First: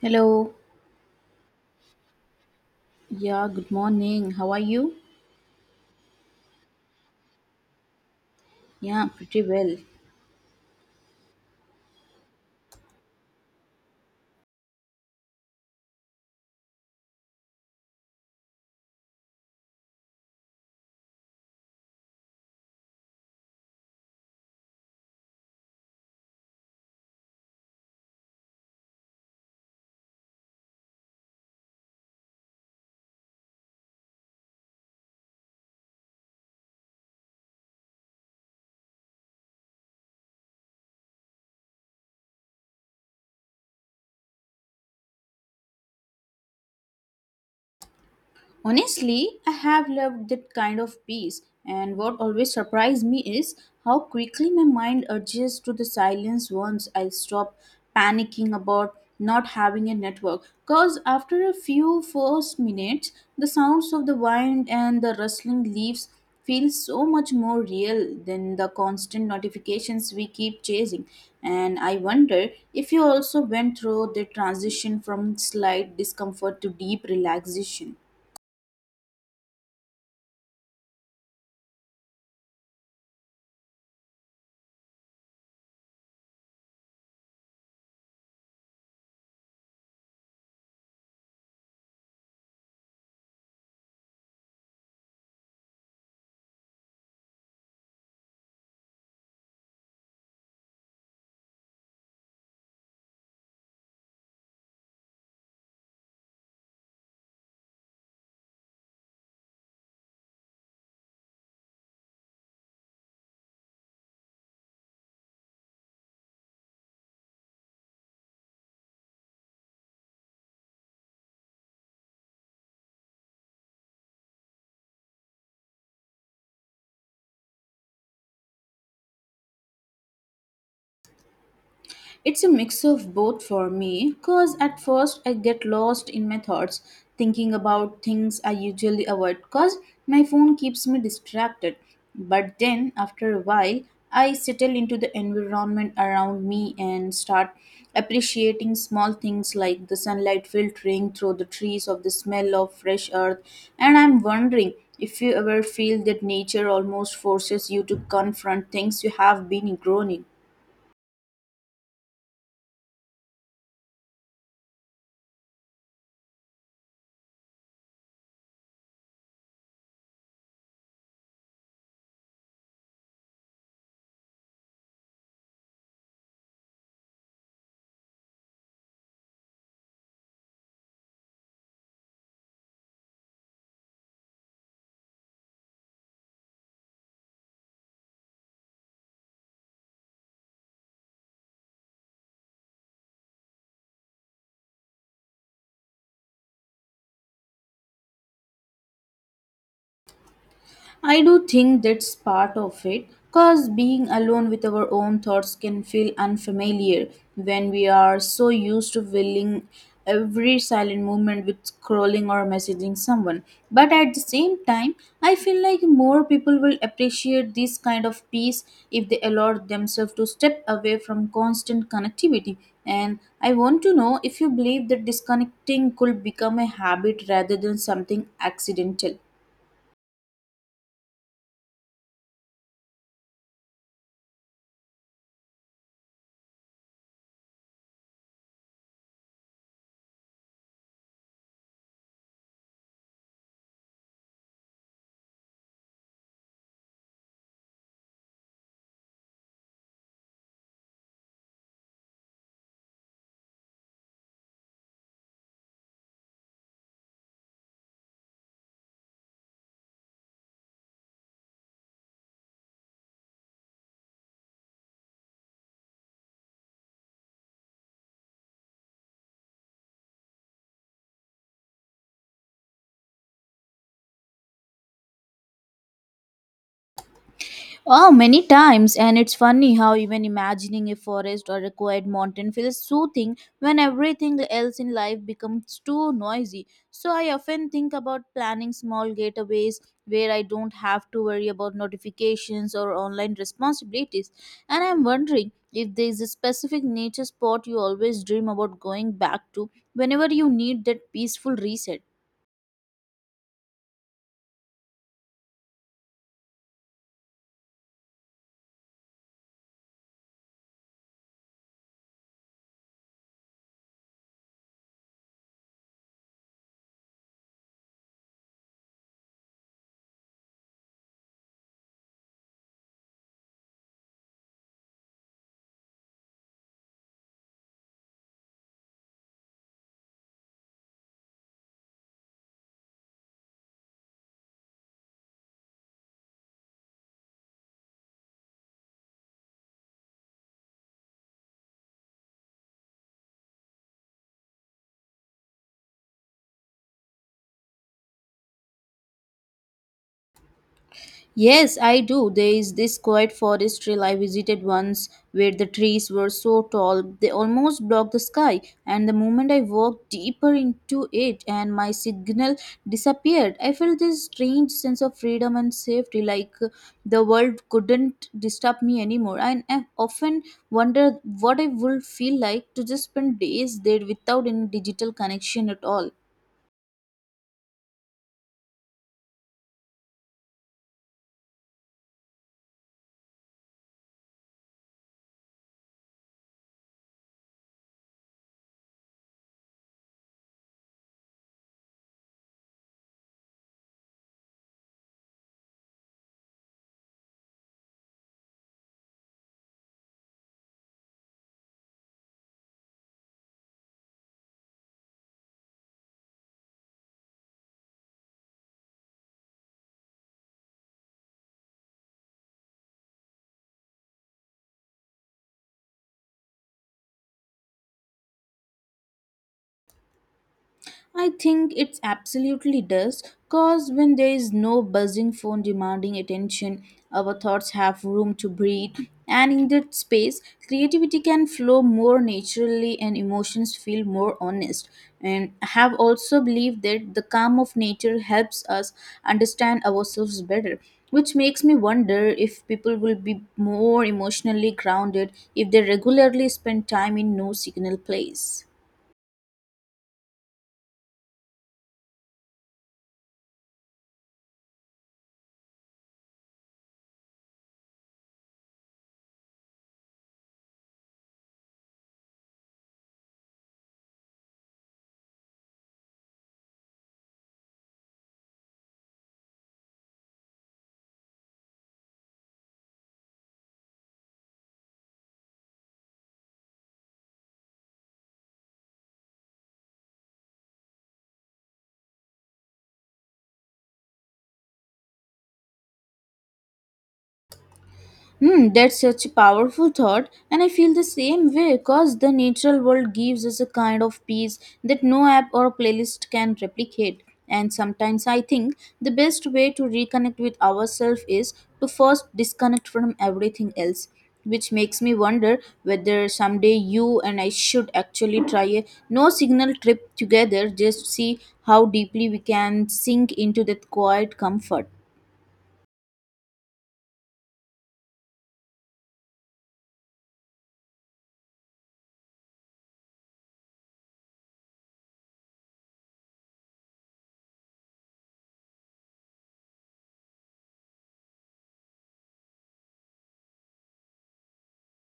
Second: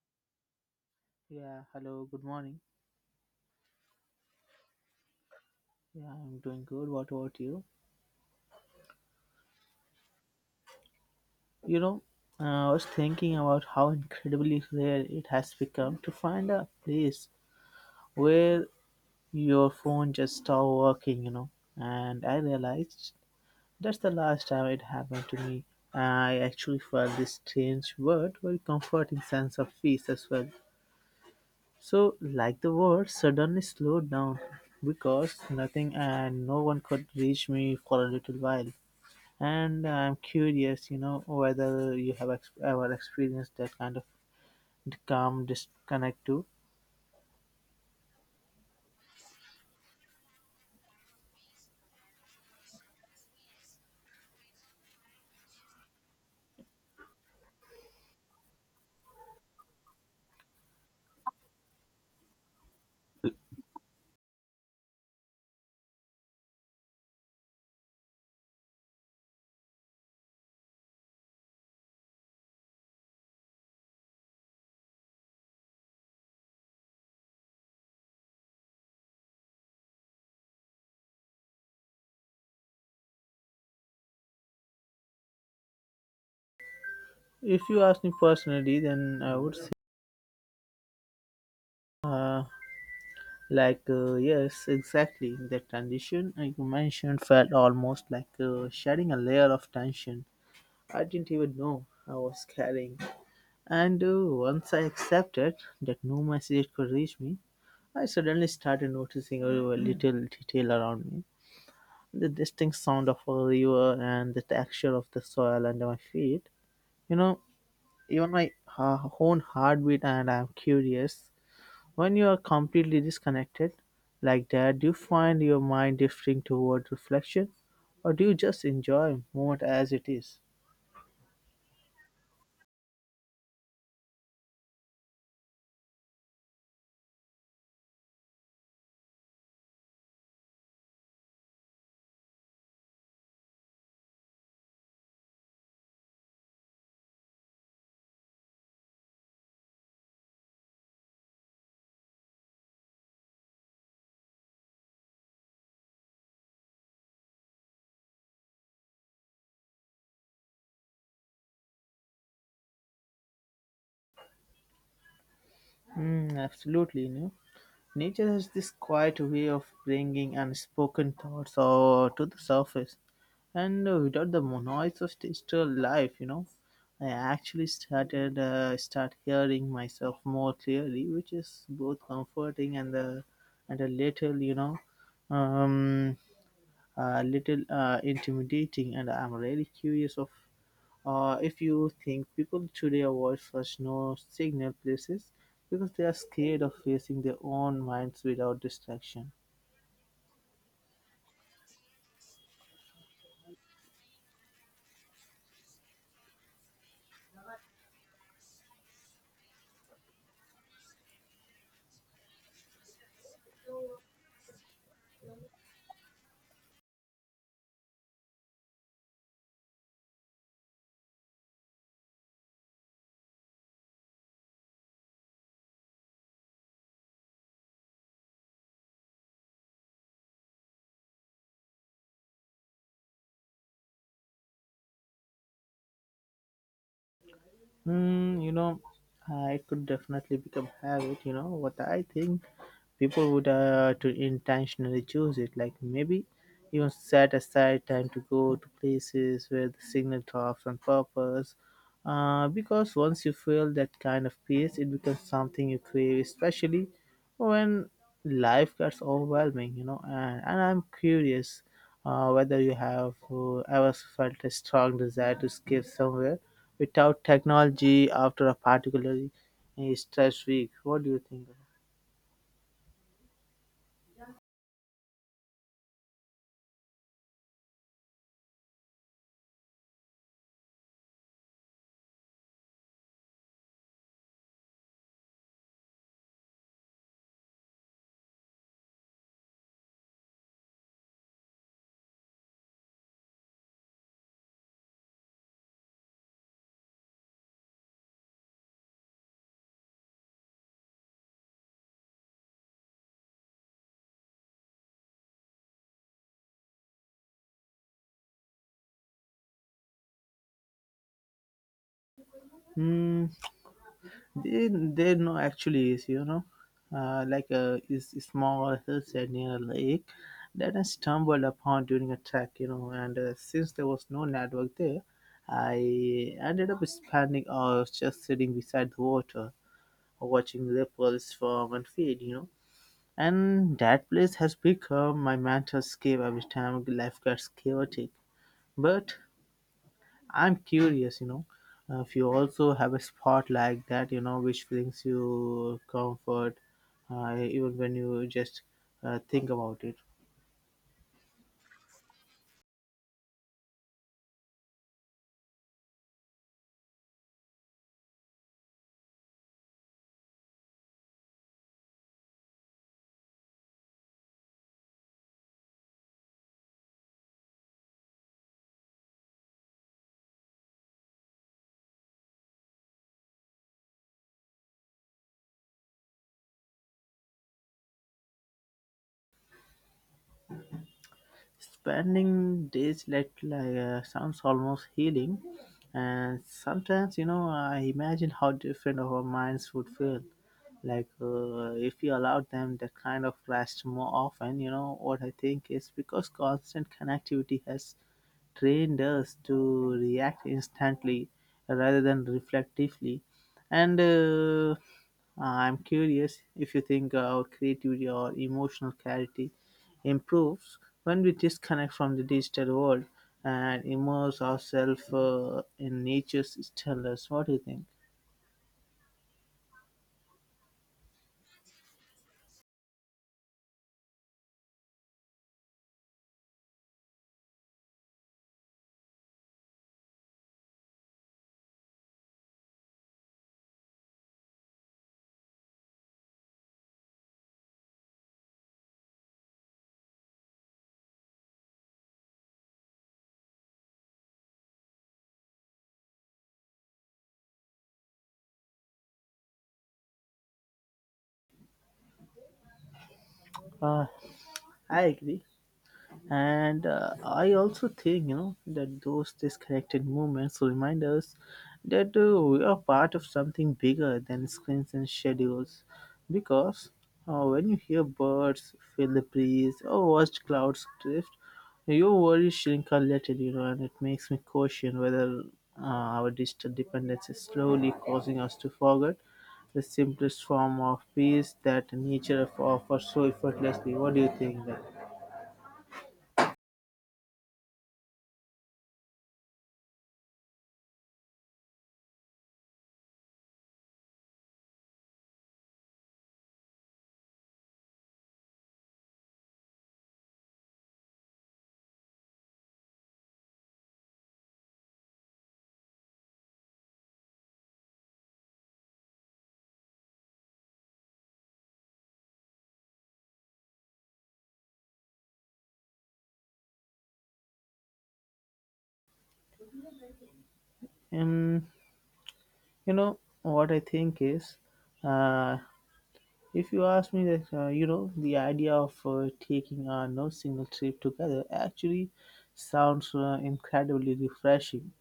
Hello. Yeah, hello, good morning. Yeah, good morning. How are you? Yeah, I'm doing good. What about you? Yeah, pretty well. You know, I was thinking about how incredibly rare it has become to find a place where your phone just stopped working, you know. And I realized that's the last time it happened to me. I actually felt this strange word, very comforting sense of peace as well. So, like the world suddenly slowed down because nothing and no one could reach me for a little while. And I'm curious, you know, whether you have ever experienced that kind of calm disconnect too. Honestly, I have loved that kind of peace, and what always surprised me is how quickly my mind adjusts to the silence once I stop panicking about not having a network. Because after a few first minutes, the sounds of the wind and the rustling leaves feel so much more real than the constant notifications we keep chasing. And I wonder if you also went through the transition from slight discomfort to deep relaxation. If you ask me personally, then I would say, uh, yes, exactly. The transition like you mentioned felt almost like shedding a layer of tension I didn't even know I was carrying. And once I accepted that no message could reach me, I suddenly started noticing a little detail around me, the distinct sound of a river and the texture of the soil under my feet. You know, even my own heartbeat, and I'm curious. When you are completely disconnected like that, do you find your mind drifting toward reflection, or do you just enjoy moment as it is? It's a mix of both for me because at first I get lost in my thoughts thinking about things I usually avoid because my phone keeps me distracted. But then after a while, I settle into the environment around me and start appreciating small things like the sunlight filtering through the trees of the smell of fresh earth. And I'm wondering if you ever feel that nature almost forces you to confront things you have been ignoring. Mm, absolutely, you know. Nature has this quiet way of bringing unspoken thoughts or to the surface, and without the noise of digital life, you know, I actually start hearing myself more clearly, which is both comforting and the and a little, um, a little intimidating. And I'm really curious of if you think people today avoid such no signal places because they are scared of facing their own minds without distraction. I do think that's part of it, because being alone with our own thoughts can feel unfamiliar when we are so used to filling every silent moment with scrolling or messaging someone. But at the same time, I feel like more people will appreciate this kind of peace if they allow themselves to step away from constant connectivity. And I want to know if you believe that disconnecting could become a habit rather than something accidental. Hmm, you know, I could definitely become habit, you know, what I think people would to intentionally choose it, like maybe even set aside time to go to places where the signal drops on purpose, because once you feel that kind of peace it becomes something you crave, especially when life gets overwhelming, you know, and I'm curious whether you have ever felt a strong desire to escape somewhere without technology after a particularly stress week. What do you think? Oh, many times, and it's funny how even imagining a forest or a quiet mountain feels soothing when everything else in life becomes too noisy. So, I often think about planning small getaways where I don't have to worry about notifications or online responsibilities. And I'm wondering if there is a specific nature spot you always dream about going back to whenever you need that peaceful reset. Hmm. They no, actually is, you know, like a, is a small hillside near a lake that I stumbled upon during a trek. You know, and since there was no network there, I ended up spending hours just sitting beside the water, watching ripples form and fade. You know, and that place has become my mental escape every time life gets chaotic. But I'm curious, you know, if you also have a spot like that, you know, which brings you comfort, even when you just think about it. Yes, I do. There is this quiet forest trail I visited once where the trees were so tall they almost blocked the sky. And the moment I walked deeper into it and my signal disappeared, I felt this strange sense of freedom and safety like the world couldn't disturb me anymore. And I often wonder what I would feel like to just spend days there without any digital connection at all. Spending days like sounds almost healing, and sometimes, you know, I imagine how different our minds would feel. Like if you allowed them that kind of rest more often, you know what I think is because constant connectivity has trained us to react instantly rather than reflectively. And I'm curious if you think our creativity or emotional clarity improves when we disconnect from the digital world and immerse ourselves in nature's stillness. What do you think? I think it absolutely does, because when there is no buzzing phone demanding attention, our thoughts have room to breathe, and in that space, creativity can flow more naturally and emotions feel more honest. And I have also believed that the calm of nature helps us understand ourselves better. Which makes me wonder if people will be more emotionally grounded if they regularly spend time in no signal place. Uh, I agree, and I also think, you know, that those disconnected moments remind us that we are part of something bigger than screens and schedules, because when you hear birds, feel the breeze, or watch clouds drift, your worries shrink a little, you know, and it makes me question whether uh, our digital dependence is slowly causing us to forget the simplest form of peace that nature offers so effortlessly. What do you think? Hmm, that's such a powerful thought, and I feel the same way because the natural world gives us a kind of peace that no app or playlist can replicate. And sometimes I think the best way to reconnect with ourselves is to first disconnect from everything else, which makes me wonder whether someday you and I should actually try a no signal trip together just to see how deeply we can sink into that quiet comfort. That you know what I think is, uh, if you ask me that, you know, the idea of taking a no signal trip together actually sounds incredibly refreshing,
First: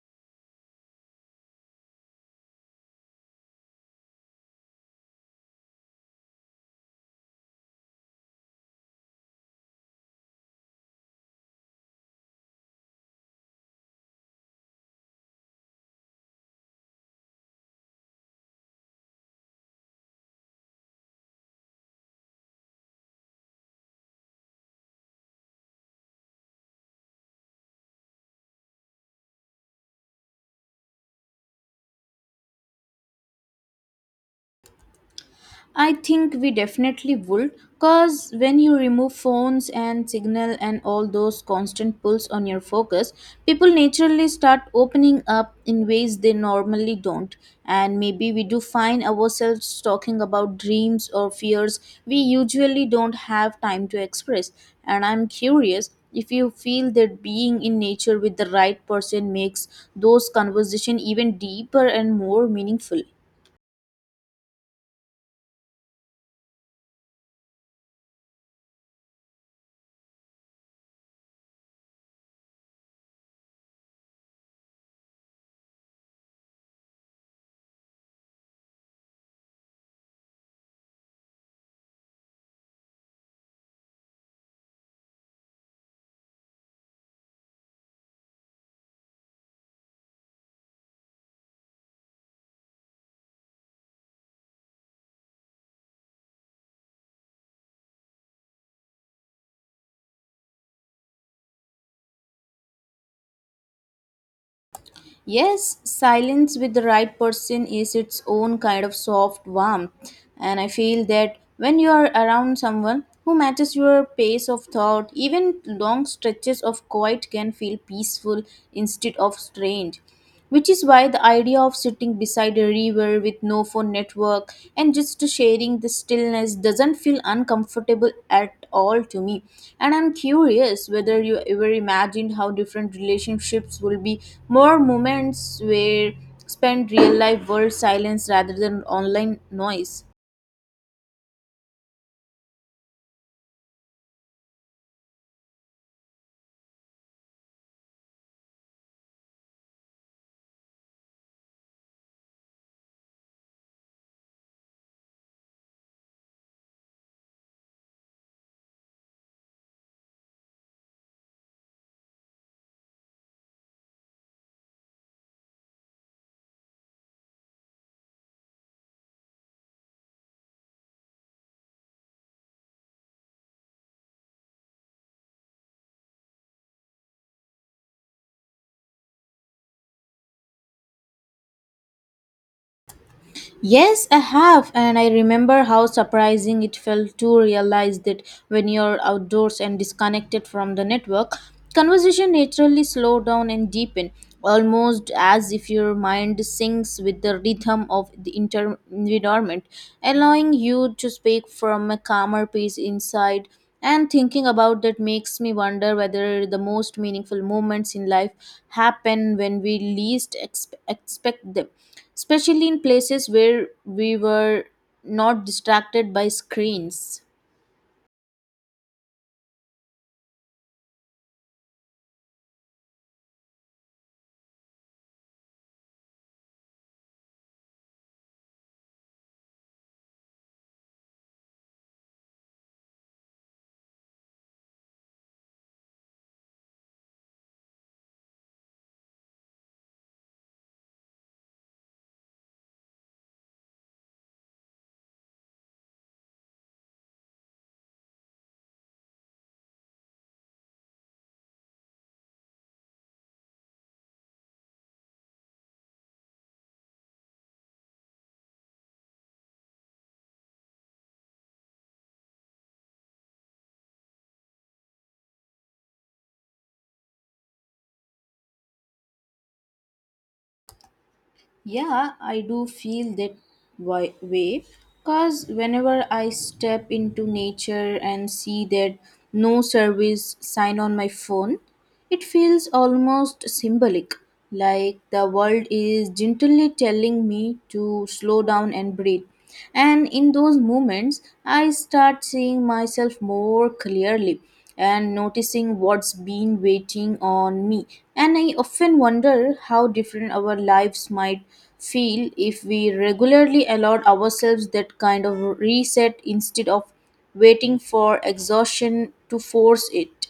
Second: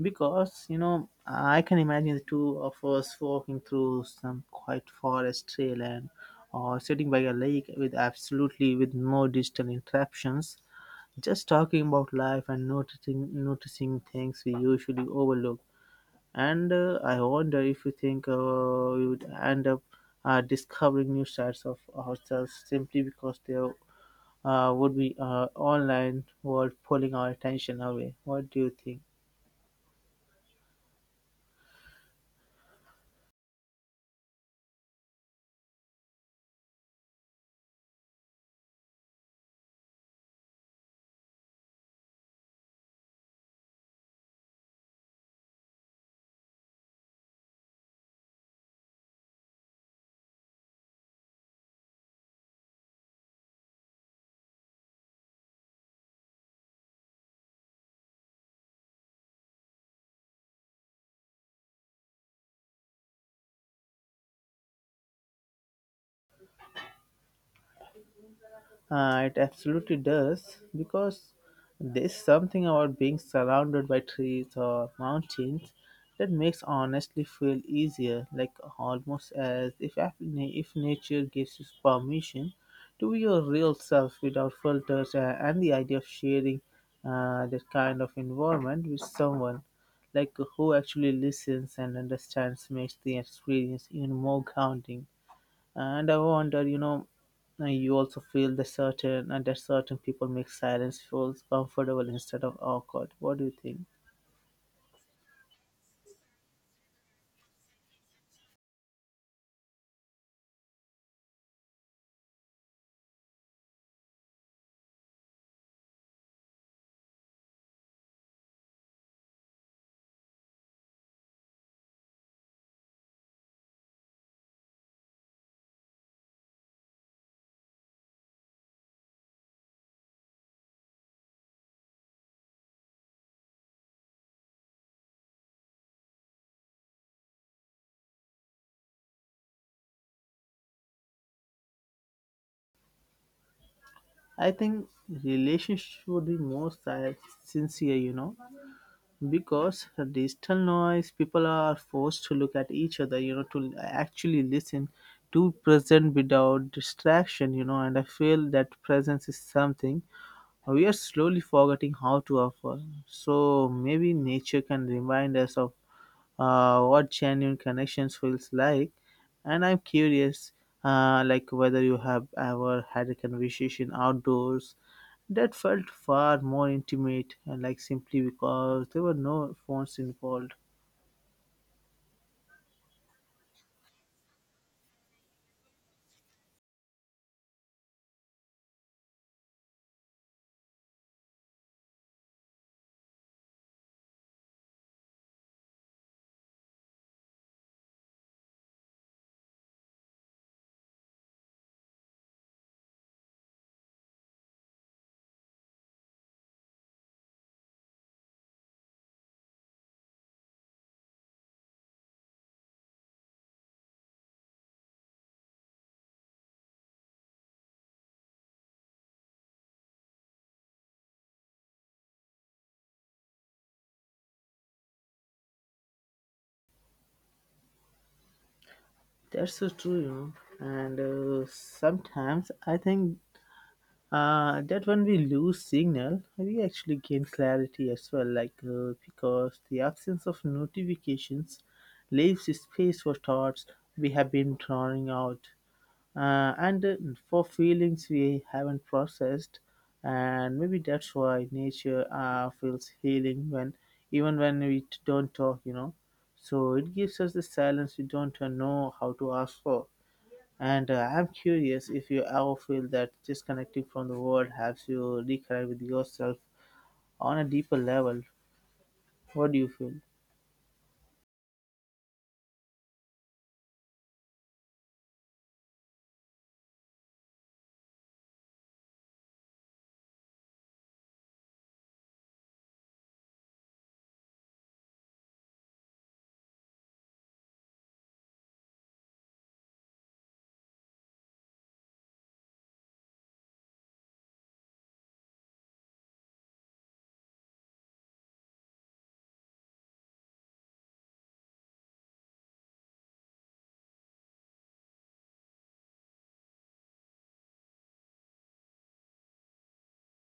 because you know I can imagine the two of us walking through some quiet forest trail and or sitting by a lake with absolutely with no digital interruptions, just talking about life and noticing things we usually overlook, and I wonder if you think we would end up discovering new sides of ourselves simply because there would be online world pulling our attention away. What do you think? I think we definitely would, because when you remove phones and signal and all those constant pulls on your focus, people naturally start opening up in ways they normally don't. And maybe we do find ourselves talking about dreams or fears we usually don't have time to express. And I'm curious if you feel that being in nature with the right person makes those conversations even deeper and more meaningful. It absolutely does, because there's something about being surrounded by trees or mountains that makes honestly feel easier, like almost as if if nature gives you permission to be your real self without filters, and the idea of sharing that kind of environment with someone like who actually listens and understands makes the experience even more grounding. And I wonder, you know, you also feel the certain, and that certain people make silence feels comfortable instead of awkward. What do you think? Yes, silence with the right person is its own kind of soft warmth. And I feel that when you are around someone who matches your pace of thought, even long stretches of quiet can feel peaceful instead of strange, which is why the idea of sitting beside a river with no phone network and just sharing the stillness doesn't feel uncomfortable at all to me. And I'm curious whether you ever imagined how different relationships will be, more moments where spend real life world silence rather than online noise. I think relationship should be more sincere, you know, because the digital noise, people are forced to look at each other, you know, to actually listen, to present without distraction, you know, and I feel that presence is something we are slowly forgetting how to offer. So maybe nature can remind us of what genuine connections feels like, and I'm curious like whether you have ever had a conversation outdoors that felt far more intimate and like simply because there were no phones involved. Yes, I have, and I remember how surprising it felt to realize that when you're outdoors and disconnected from the network, conversation naturally slow down and deepen, almost as if your mind syncs with the rhythm of the environment, allowing you to speak from a calmer pace inside. And thinking about that makes me wonder whether the most meaningful moments in life happen when we least expect them, especially in places where we were not distracted by screens. That's so true, you know, and sometimes I think that when we lose signal we actually gain clarity as well, like because the absence of notifications leaves space for thoughts we have been drawing out, and for feelings we haven't processed, and maybe that's why nature feels healing when, even when we don't talk, you know, so it gives us the silence we don't know how to ask for. And I'm curious if you ever feel that disconnecting from the world helps you reconnect with yourself on a deeper level. What do you feel? Yeah, I do feel that way, because whenever I step into nature and see that no service sign on my phone, it feels almost symbolic, like the world is gently telling me to slow down and breathe. And in those moments, I start seeing myself more clearly and noticing what's been waiting on me. And I often wonder how different our lives might feel if we regularly allowed ourselves that kind of reset instead of waiting for exhaustion to force it.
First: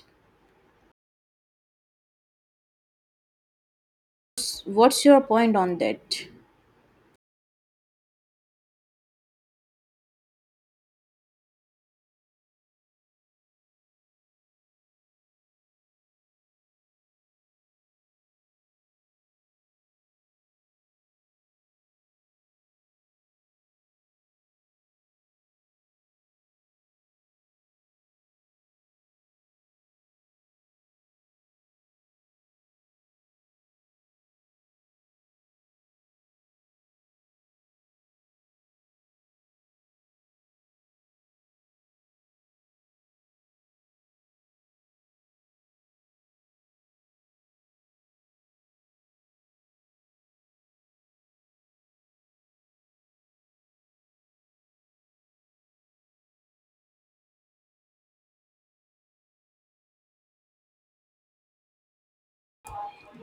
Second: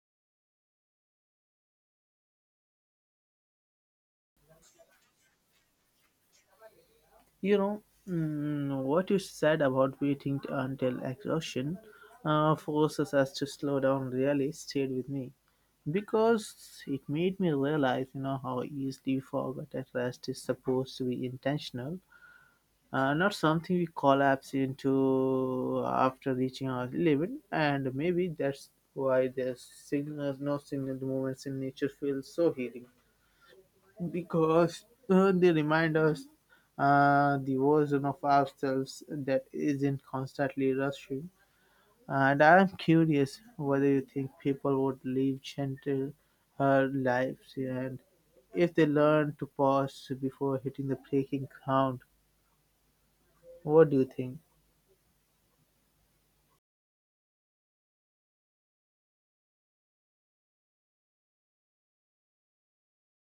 What's your point on that? You know, mm, what you said about waiting until exhaustion forces us to slow down really stayed with me, because it made me realize, you know, how easily we forget that rest is supposed to be intentional, not something we collapse into after reaching our limit. And maybe that's why there's signals, no signal moments in nature feel so healing, because they remind us the version of ourselves that isn't constantly rushing. And I'm curious whether you think people would live gentle lives and if they learn to pause before hitting the breaking ground. What do you think?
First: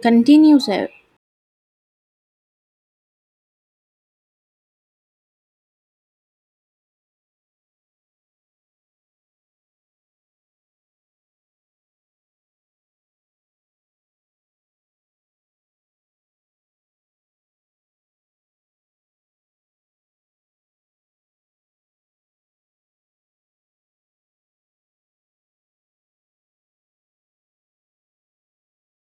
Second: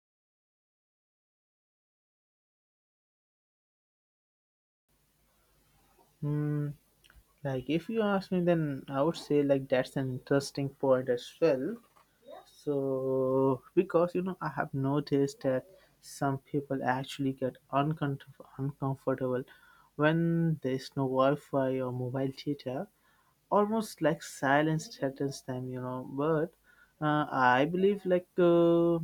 Continue, sir. Hmm, like if you ask me, then I would say like that's an interesting point as well. So, because you know, I have noticed that some people actually get uncomfortable when there is no Wi Fi or mobile data, almost like silence threatens them, you know. But I believe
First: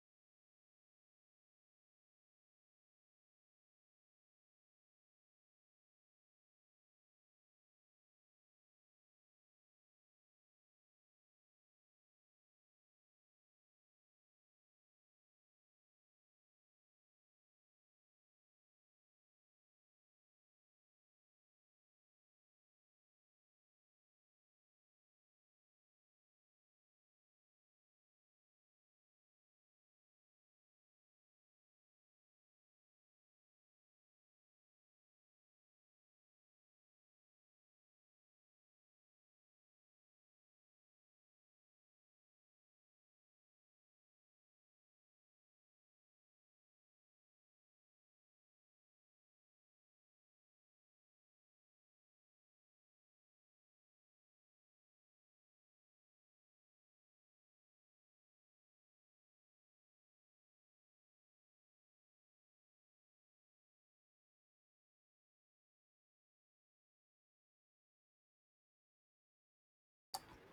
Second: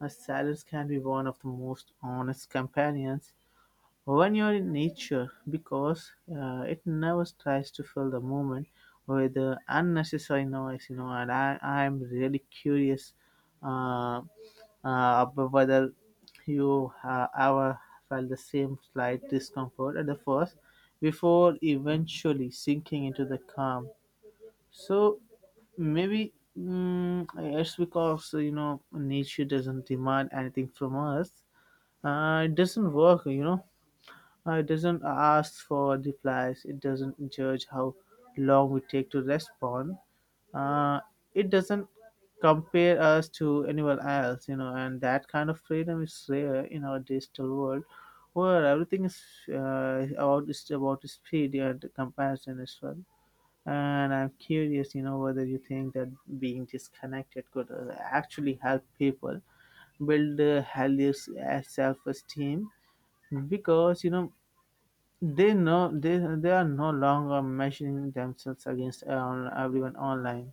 a silence can be one of the most honest companions when you're in nature, because it never tries to fill the moment with the unnecessary noise, you know, and I'm really curious uh, about whether you ever felt the same slight discomfort at the first before eventually sinking into the calm. So maybe, mm, it's because you know nature doesn't demand anything from us. It doesn't work, you know. It doesn't ask for replies. It doesn't judge how long we take to respond. Uh, it doesn't compare us to anyone else, you know, and that kind of freedom is rare in our digital world where everything is is about speed and comparison as well. And I'm curious, you know, whether you think that being disconnected could actually help people build a healthier self esteem, because you know they know they are no longer measuring themselves against everyone online.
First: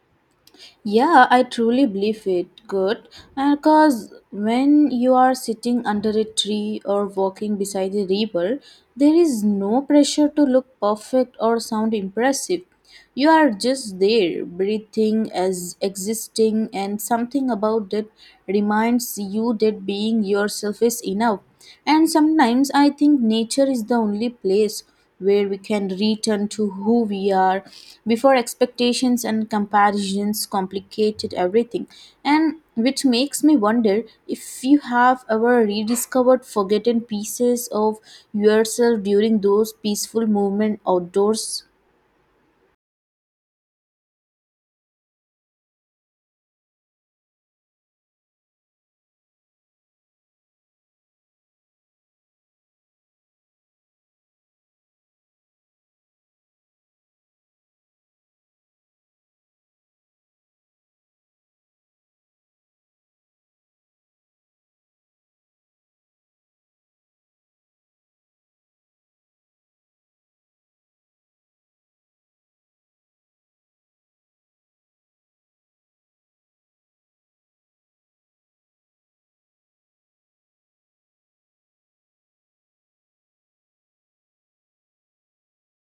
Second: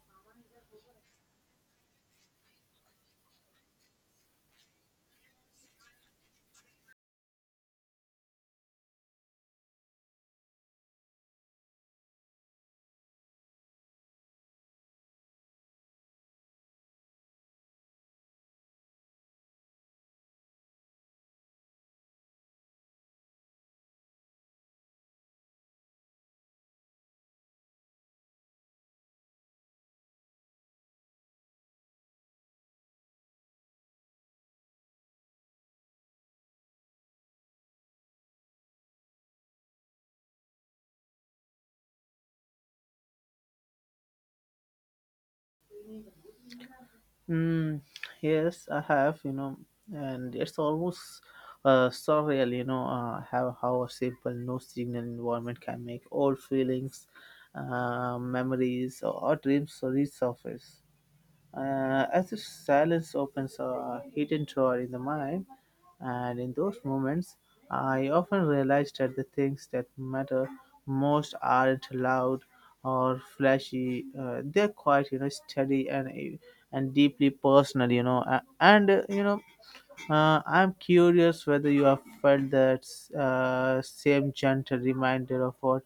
Yeah, I truly believe it. Good. Because when you are sitting under a tree or walking beside a river, there is no pressure to look perfect or sound impressive. You are just there, breathing as existing, and something about it reminds you that being yourself is enough. And sometimes I think nature is the only place where we can return to who we are before expectations and comparisons complicated everything. And which makes me wonder if you have ever rediscovered forgotten pieces of yourself during those peaceful movement outdoors. Mm, yes, I have, you know, and it's almost surreal, you know, how a simple no signal environment can make old feelings, memories, or dreams resurface. As if silence opens a hidden door in the mind, and in those moments, I often realize that the things that matter most aren't loud or flashy. They're quite, you know, steady and deeply personal, you know. A- And You know, I'm curious whether you have felt that same gentle reminder of what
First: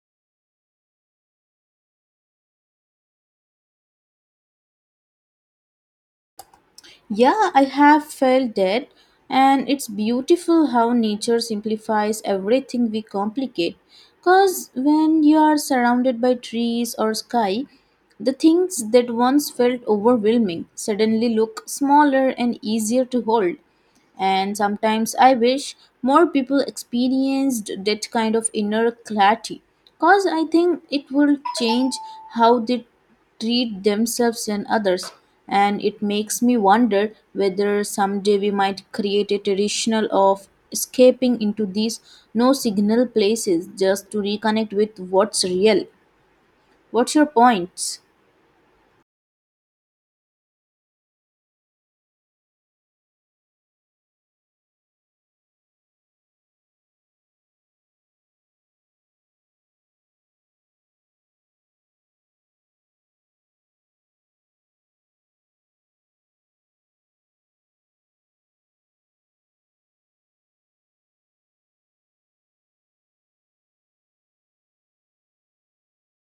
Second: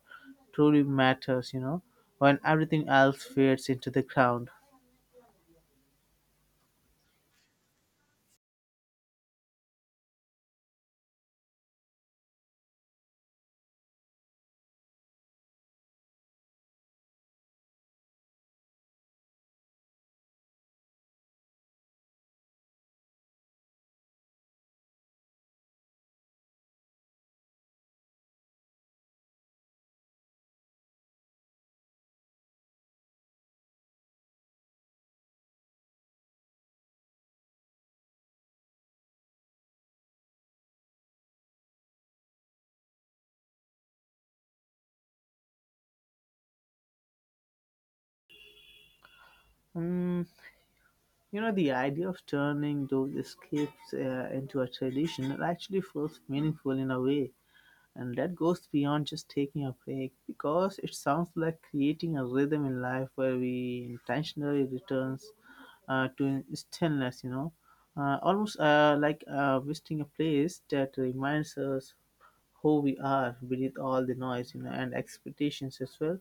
truly matters, you know, when everything else fades into the ground. Yeah, I have felt that, and it's beautiful how nature simplifies everything we complicate. Because when you are surrounded by trees or sky, the things that once felt overwhelming suddenly look smaller and easier to hold. And sometimes I wish more people experienced that kind of inner clarity because I think it will change how they treat themselves and others. And it makes me wonder whether someday we might create a traditional of escaping into these no signal places just to reconnect with what's real. What's your points? Mm, you know, the idea of turning those escapes into a tradition actually feels meaningful in a way, and that goes beyond just taking a break, because it sounds like creating a rhythm in life where we intentionally returns to stillness. You know, almost like visiting a place that reminds us who we are beneath all the noise, you know, and expectations as well.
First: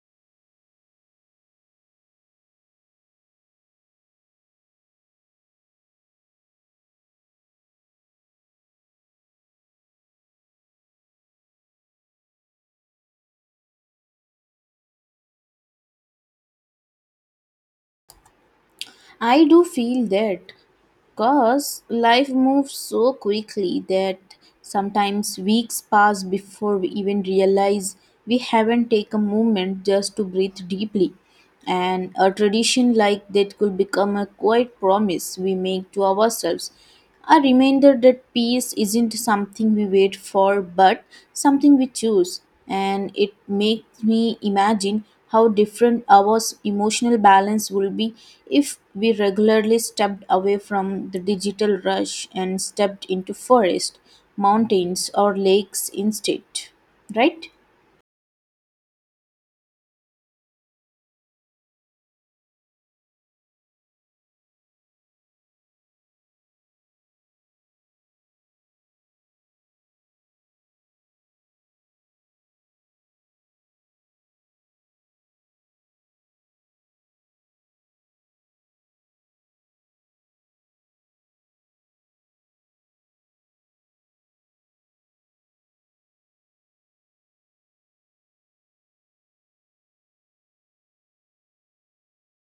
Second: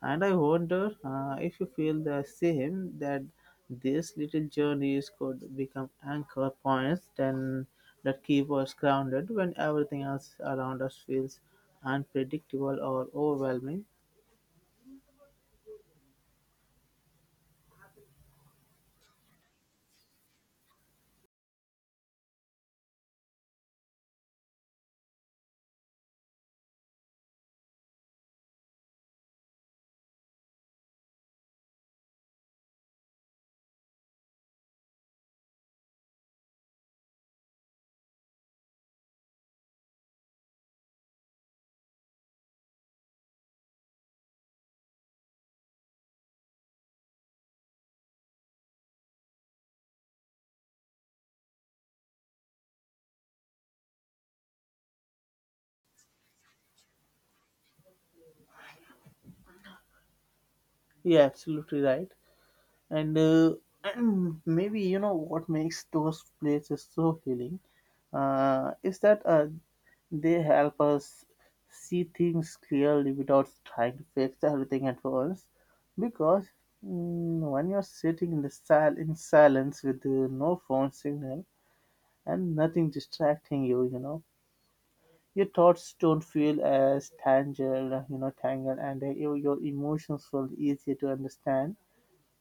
And I wonder if you feel the same that these little journeys could become anchor points then that keep us grounded when everything else around us feels unpredictable or overwhelming. I do feel that. Because life moves so quickly that sometimes weeks pass before we even realize we haven't taken a moment just to breathe deeply. And a tradition like that could become a quiet promise we make to ourselves, a reminder that peace isn't something we wait for but something we choose. And it makes me imagine how different our emotional balance will be if we regularly stepped away from the digital rush and stepped into forest, mountains, or lakes instead. Right? Yeah, absolutely right. And maybe you know what makes those places so healing is that they help us see things clearly without trying to fix everything at once. Because when you're sitting in in silence with no phone signal and nothing distracting you, you know your thoughts don't feel as tangled, tangled, and your emotions feel easier to understand.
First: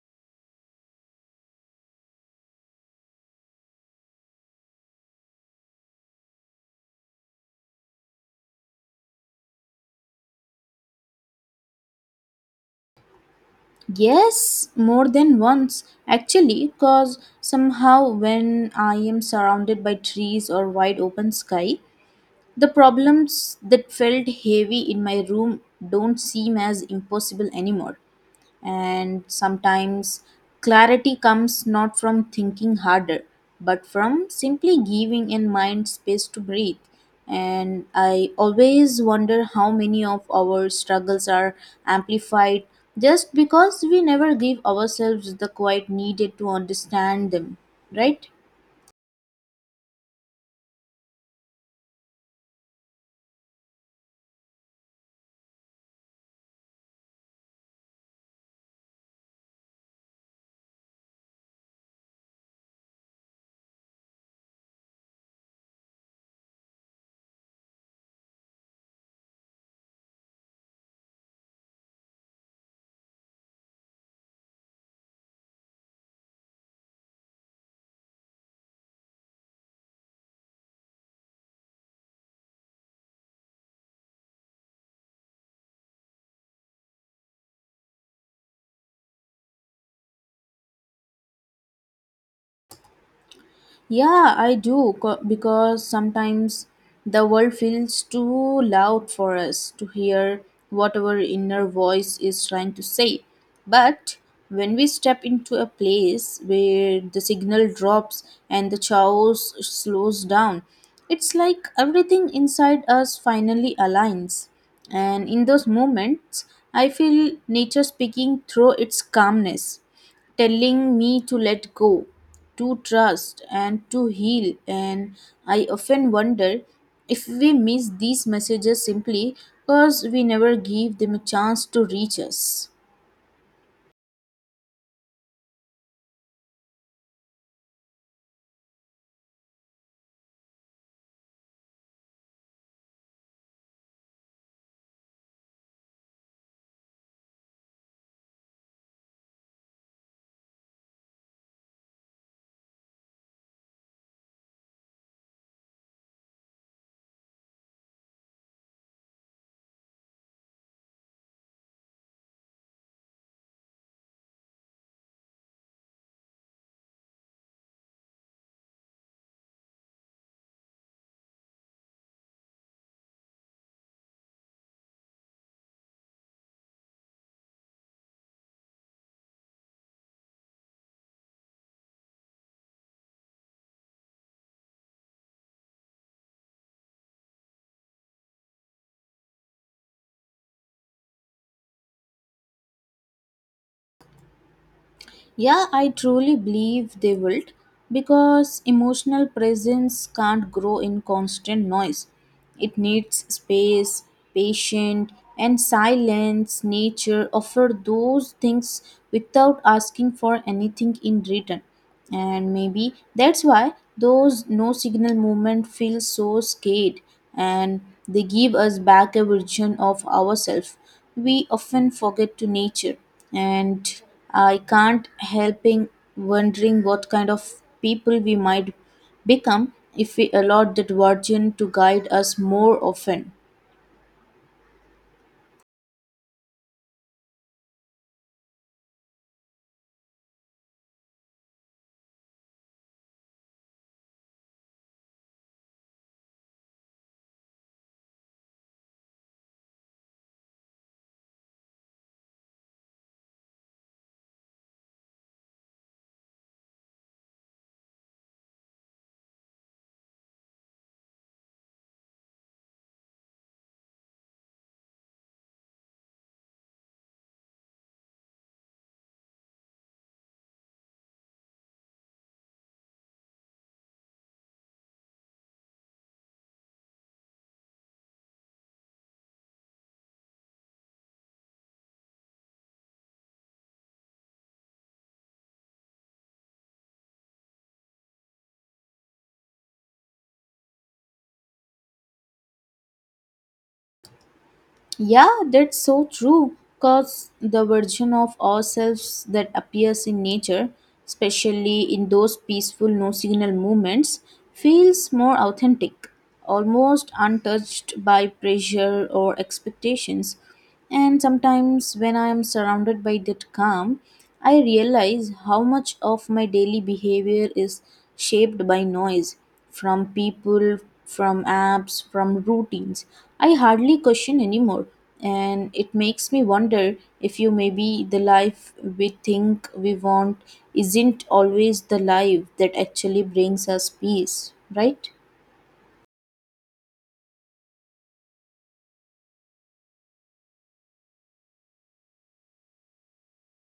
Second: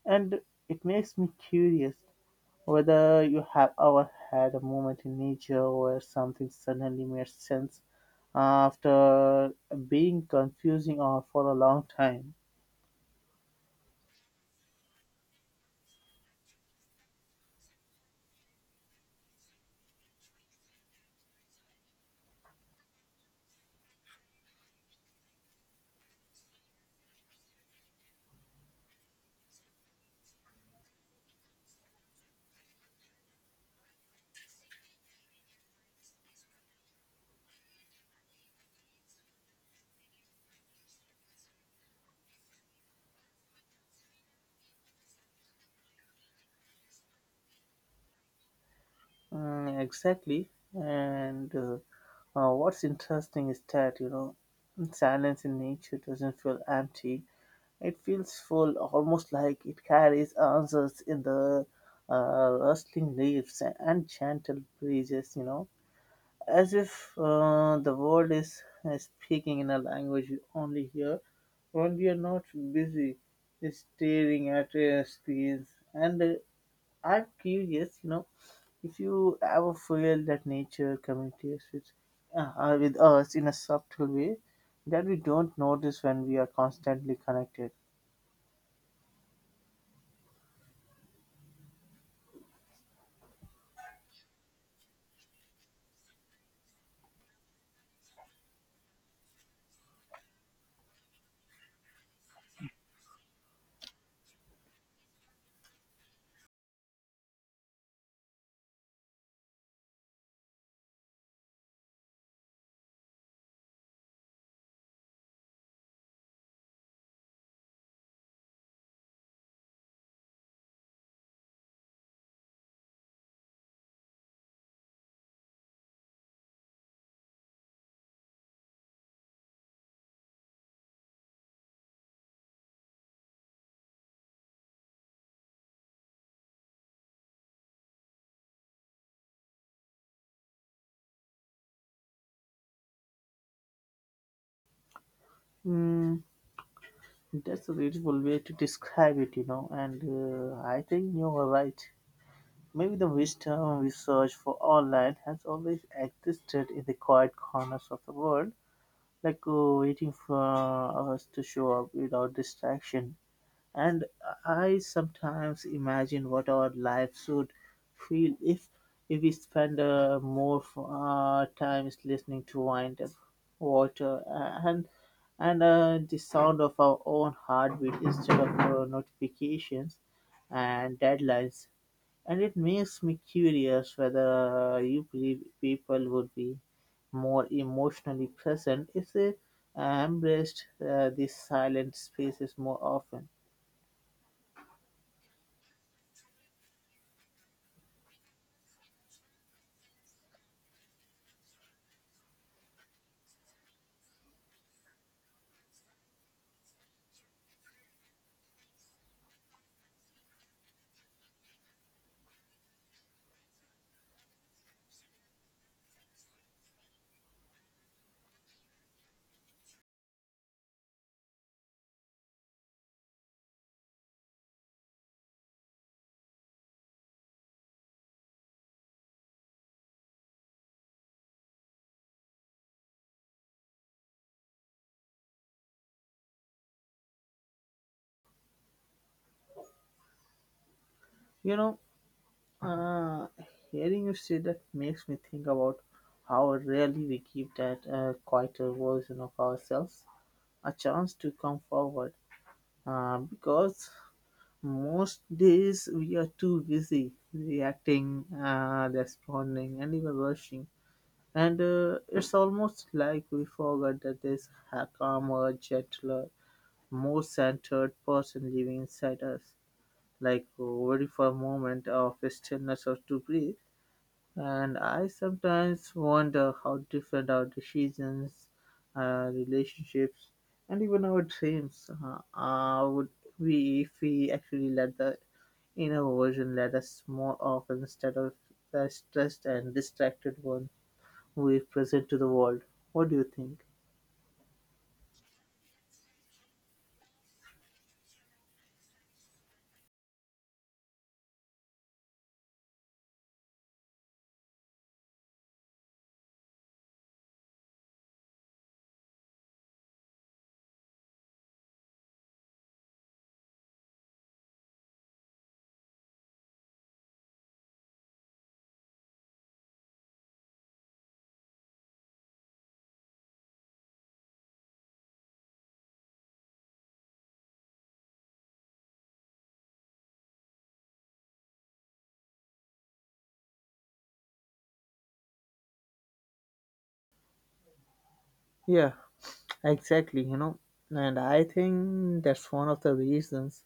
And it makes me curious whether you have ever had a moment in nature where something suddenly made sense after being confusing for a long time. Yes, more than once actually, because somehow when I am surrounded by trees or wide open sky, the problems that felt heavy in my room don't seem as impossible anymore. And sometimes clarity comes not from thinking harder, but from simply giving a mind space to breathe. And I always wonder how many of our struggles are amplified just because we never give ourselves the quiet needed to understand them, right? Mm, exactly. And what's interesting is that, you know, silence in nature doesn't feel empty. It feels full, almost like it carries answers in the rustling leaves and gentle breezes, you know, as if the world is speaking in a language we only hear when we are not busy staring at screens. And I'm curious, you know, if you ever feel that nature communicates with us in a subtle way that we don't notice when we are constantly connected. Yeah, I do because sometimes the world feels too loud for us to hear what our inner voice is trying to say. But when we step into a place where the signal drops and the chaos slows down, it's like everything inside us finally aligns. And in those moments, I feel nature speaking through its calmness telling me to let go, to trust, and to heal. And I often wonder if we miss these messages simply because we never give them a chance to reach us. Mm, that's a beautiful way to describe it, you know, and I think you are right. Maybe the wisdom we search for online has always existed in the quiet corners of the world, like waiting for us to show up without distraction. And I sometimes imagine what our lives would feel if we spend more times listening to wind up water and and the sound of our own heartbeat instead of notifications and deadlines, and it makes me curious whether you believe people would be more emotionally present if they embraced these silent spaces more often. Yeah, I truly believe they will, because emotional presence can't grow in constant noise. It needs space, patience, and silence. Nature offer those things without asking for anything in return. And maybe that's why those no signal movement feel so scared, and they give us back a version of ourselves we often forget to nature. And I can't helping wondering what kind of people we might become if we allowed that version to guide us more often. You know, uh, hearing you say that makes me think about how rarely we give that quieter version of ourselves a chance to come forward. Because most days we are too busy reacting, responding, and even rushing. And it's almost like we forgot that there's a calmer, gentler, more centered person living inside us. Like, waiting for a moment of stillness or to breathe. And I sometimes wonder how different our decisions, relationships, and even our dreams would be if we actually let the inner version let us more often instead of the stressed and distracted one we present to the world. What do you think? Yeah, that's so true. Because the version of ourselves that appears in nature, especially in those peaceful no signal moments, feels more authentic, almost untouched by pressure or expectations. And sometimes, when I am surrounded by that calm, I realize how much of my daily behavior is shaped by noise, from people, from apps, from routines. I hardly question anymore, and it makes me wonder if you maybe the life we think we want isn't always the life that actually brings us peace, right? Yeah, exactly, you know. And I think that's one of the reasons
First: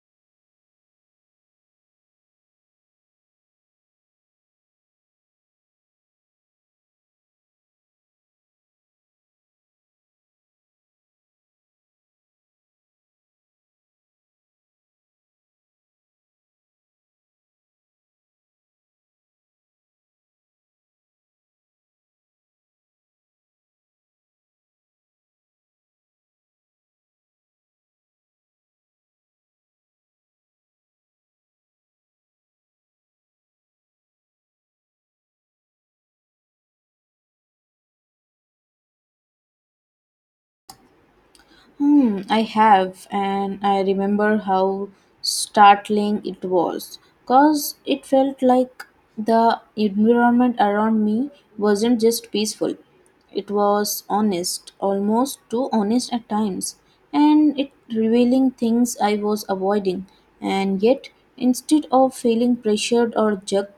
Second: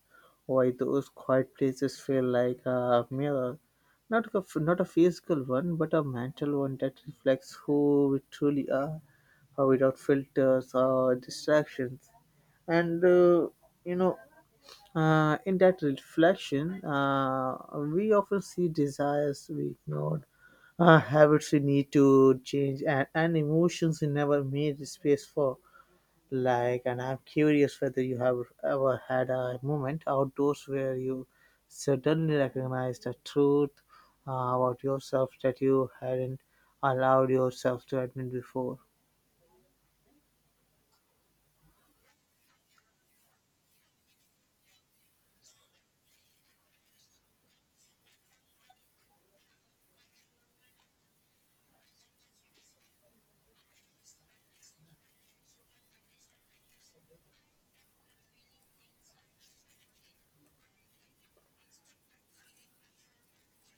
why those quiet places feel like a mirror. Not a physical one, but a mental one that reflects who we truly are, without filters or distractions. And, you know, in that reflection, we often see desires we ignored, habits we need to change, and emotions we never made space for. Like, and I'm curious whether you have ever had a moment outdoors where you suddenly recognized a truth about yourself that you hadn't allowed yourself to admit before. Hmm, I have, and I remember how startling it was because it felt like the environment around me wasn't just peaceful, it was honest, almost too honest at times, and it revealing things I was avoiding. And yet, instead of feeling pressured or judged,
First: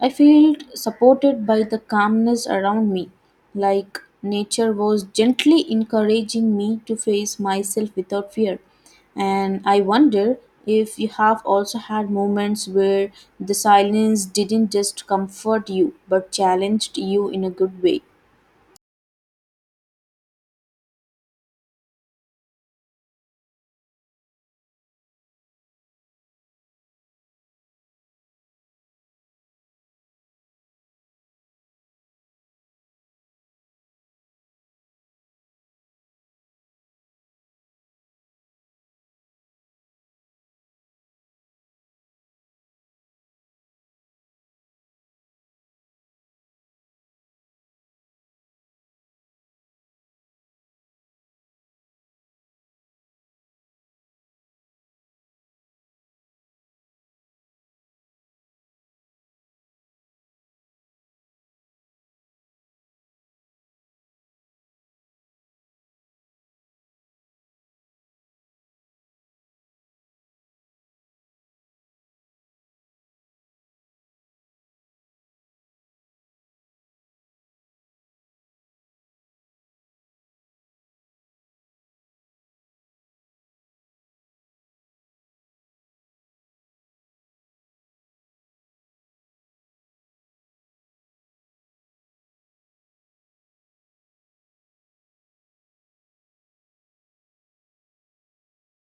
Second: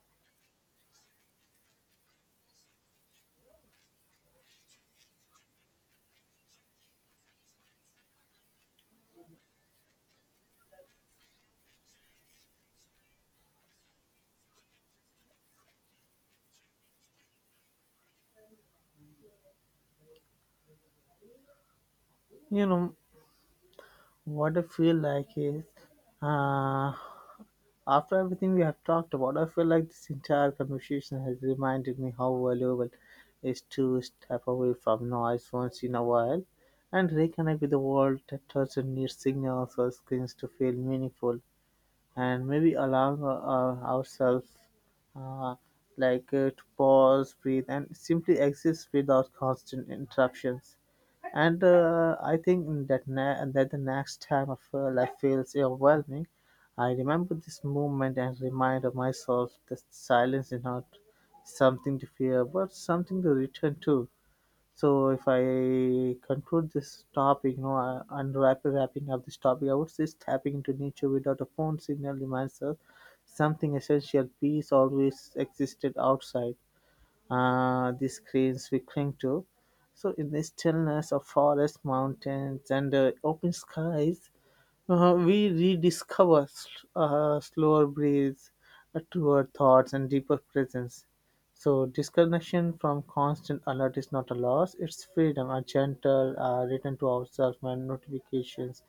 I felt supported by the calmness around me, like nature was gently encouraging me to face myself without fear. And I wonder if you have also had moments where the silence didn't just comfort you but challenged you in a good way. You know, what I feel like is uh, after everything we have talked about, I feel like this entire conversation has reminded me how valuable it is to step away from noise once in a while and reconnect with the world that doesn't need signals or screens to feel meaningful, and maybe allowing ourselves uh, like to pause, breathe, and simply exist without constant interruptions. And I think that that the next time of life feels overwhelming, I remember this moment and remind of myself that silence is not something to fear, but something to return to. So if I conclude this topic, you know, and wrapping up this topic, I would say tapping into nature without a phone signal reminds us something essential. Peace always existed outside the screens we cling to. So in the stillness of forests, mountains, and open skies, we rediscover slower breaths, truer thoughts, and deeper presence. So, disconnection from constant alert is not a loss, it's freedom, a gentle return to ourselves. When notifications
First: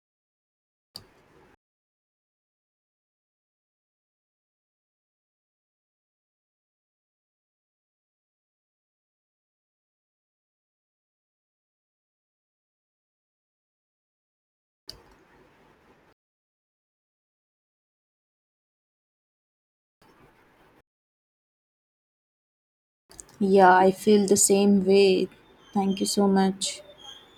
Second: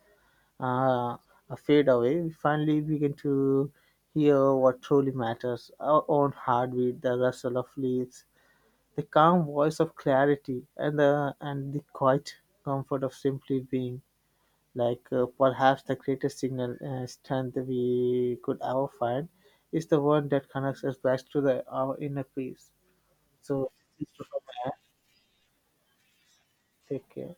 uh, fade away, we finally begin to hear what truly matters: our own heartbeat, the rustle of leaves, the calm voice of clarity, and the quiet comfort of simply being, like perhaps the greatest signal strength we could ever find is the one that connects us back to the our inner peace. So Yeah, I this feel is the from my end. same way. Thank you so much. Take care.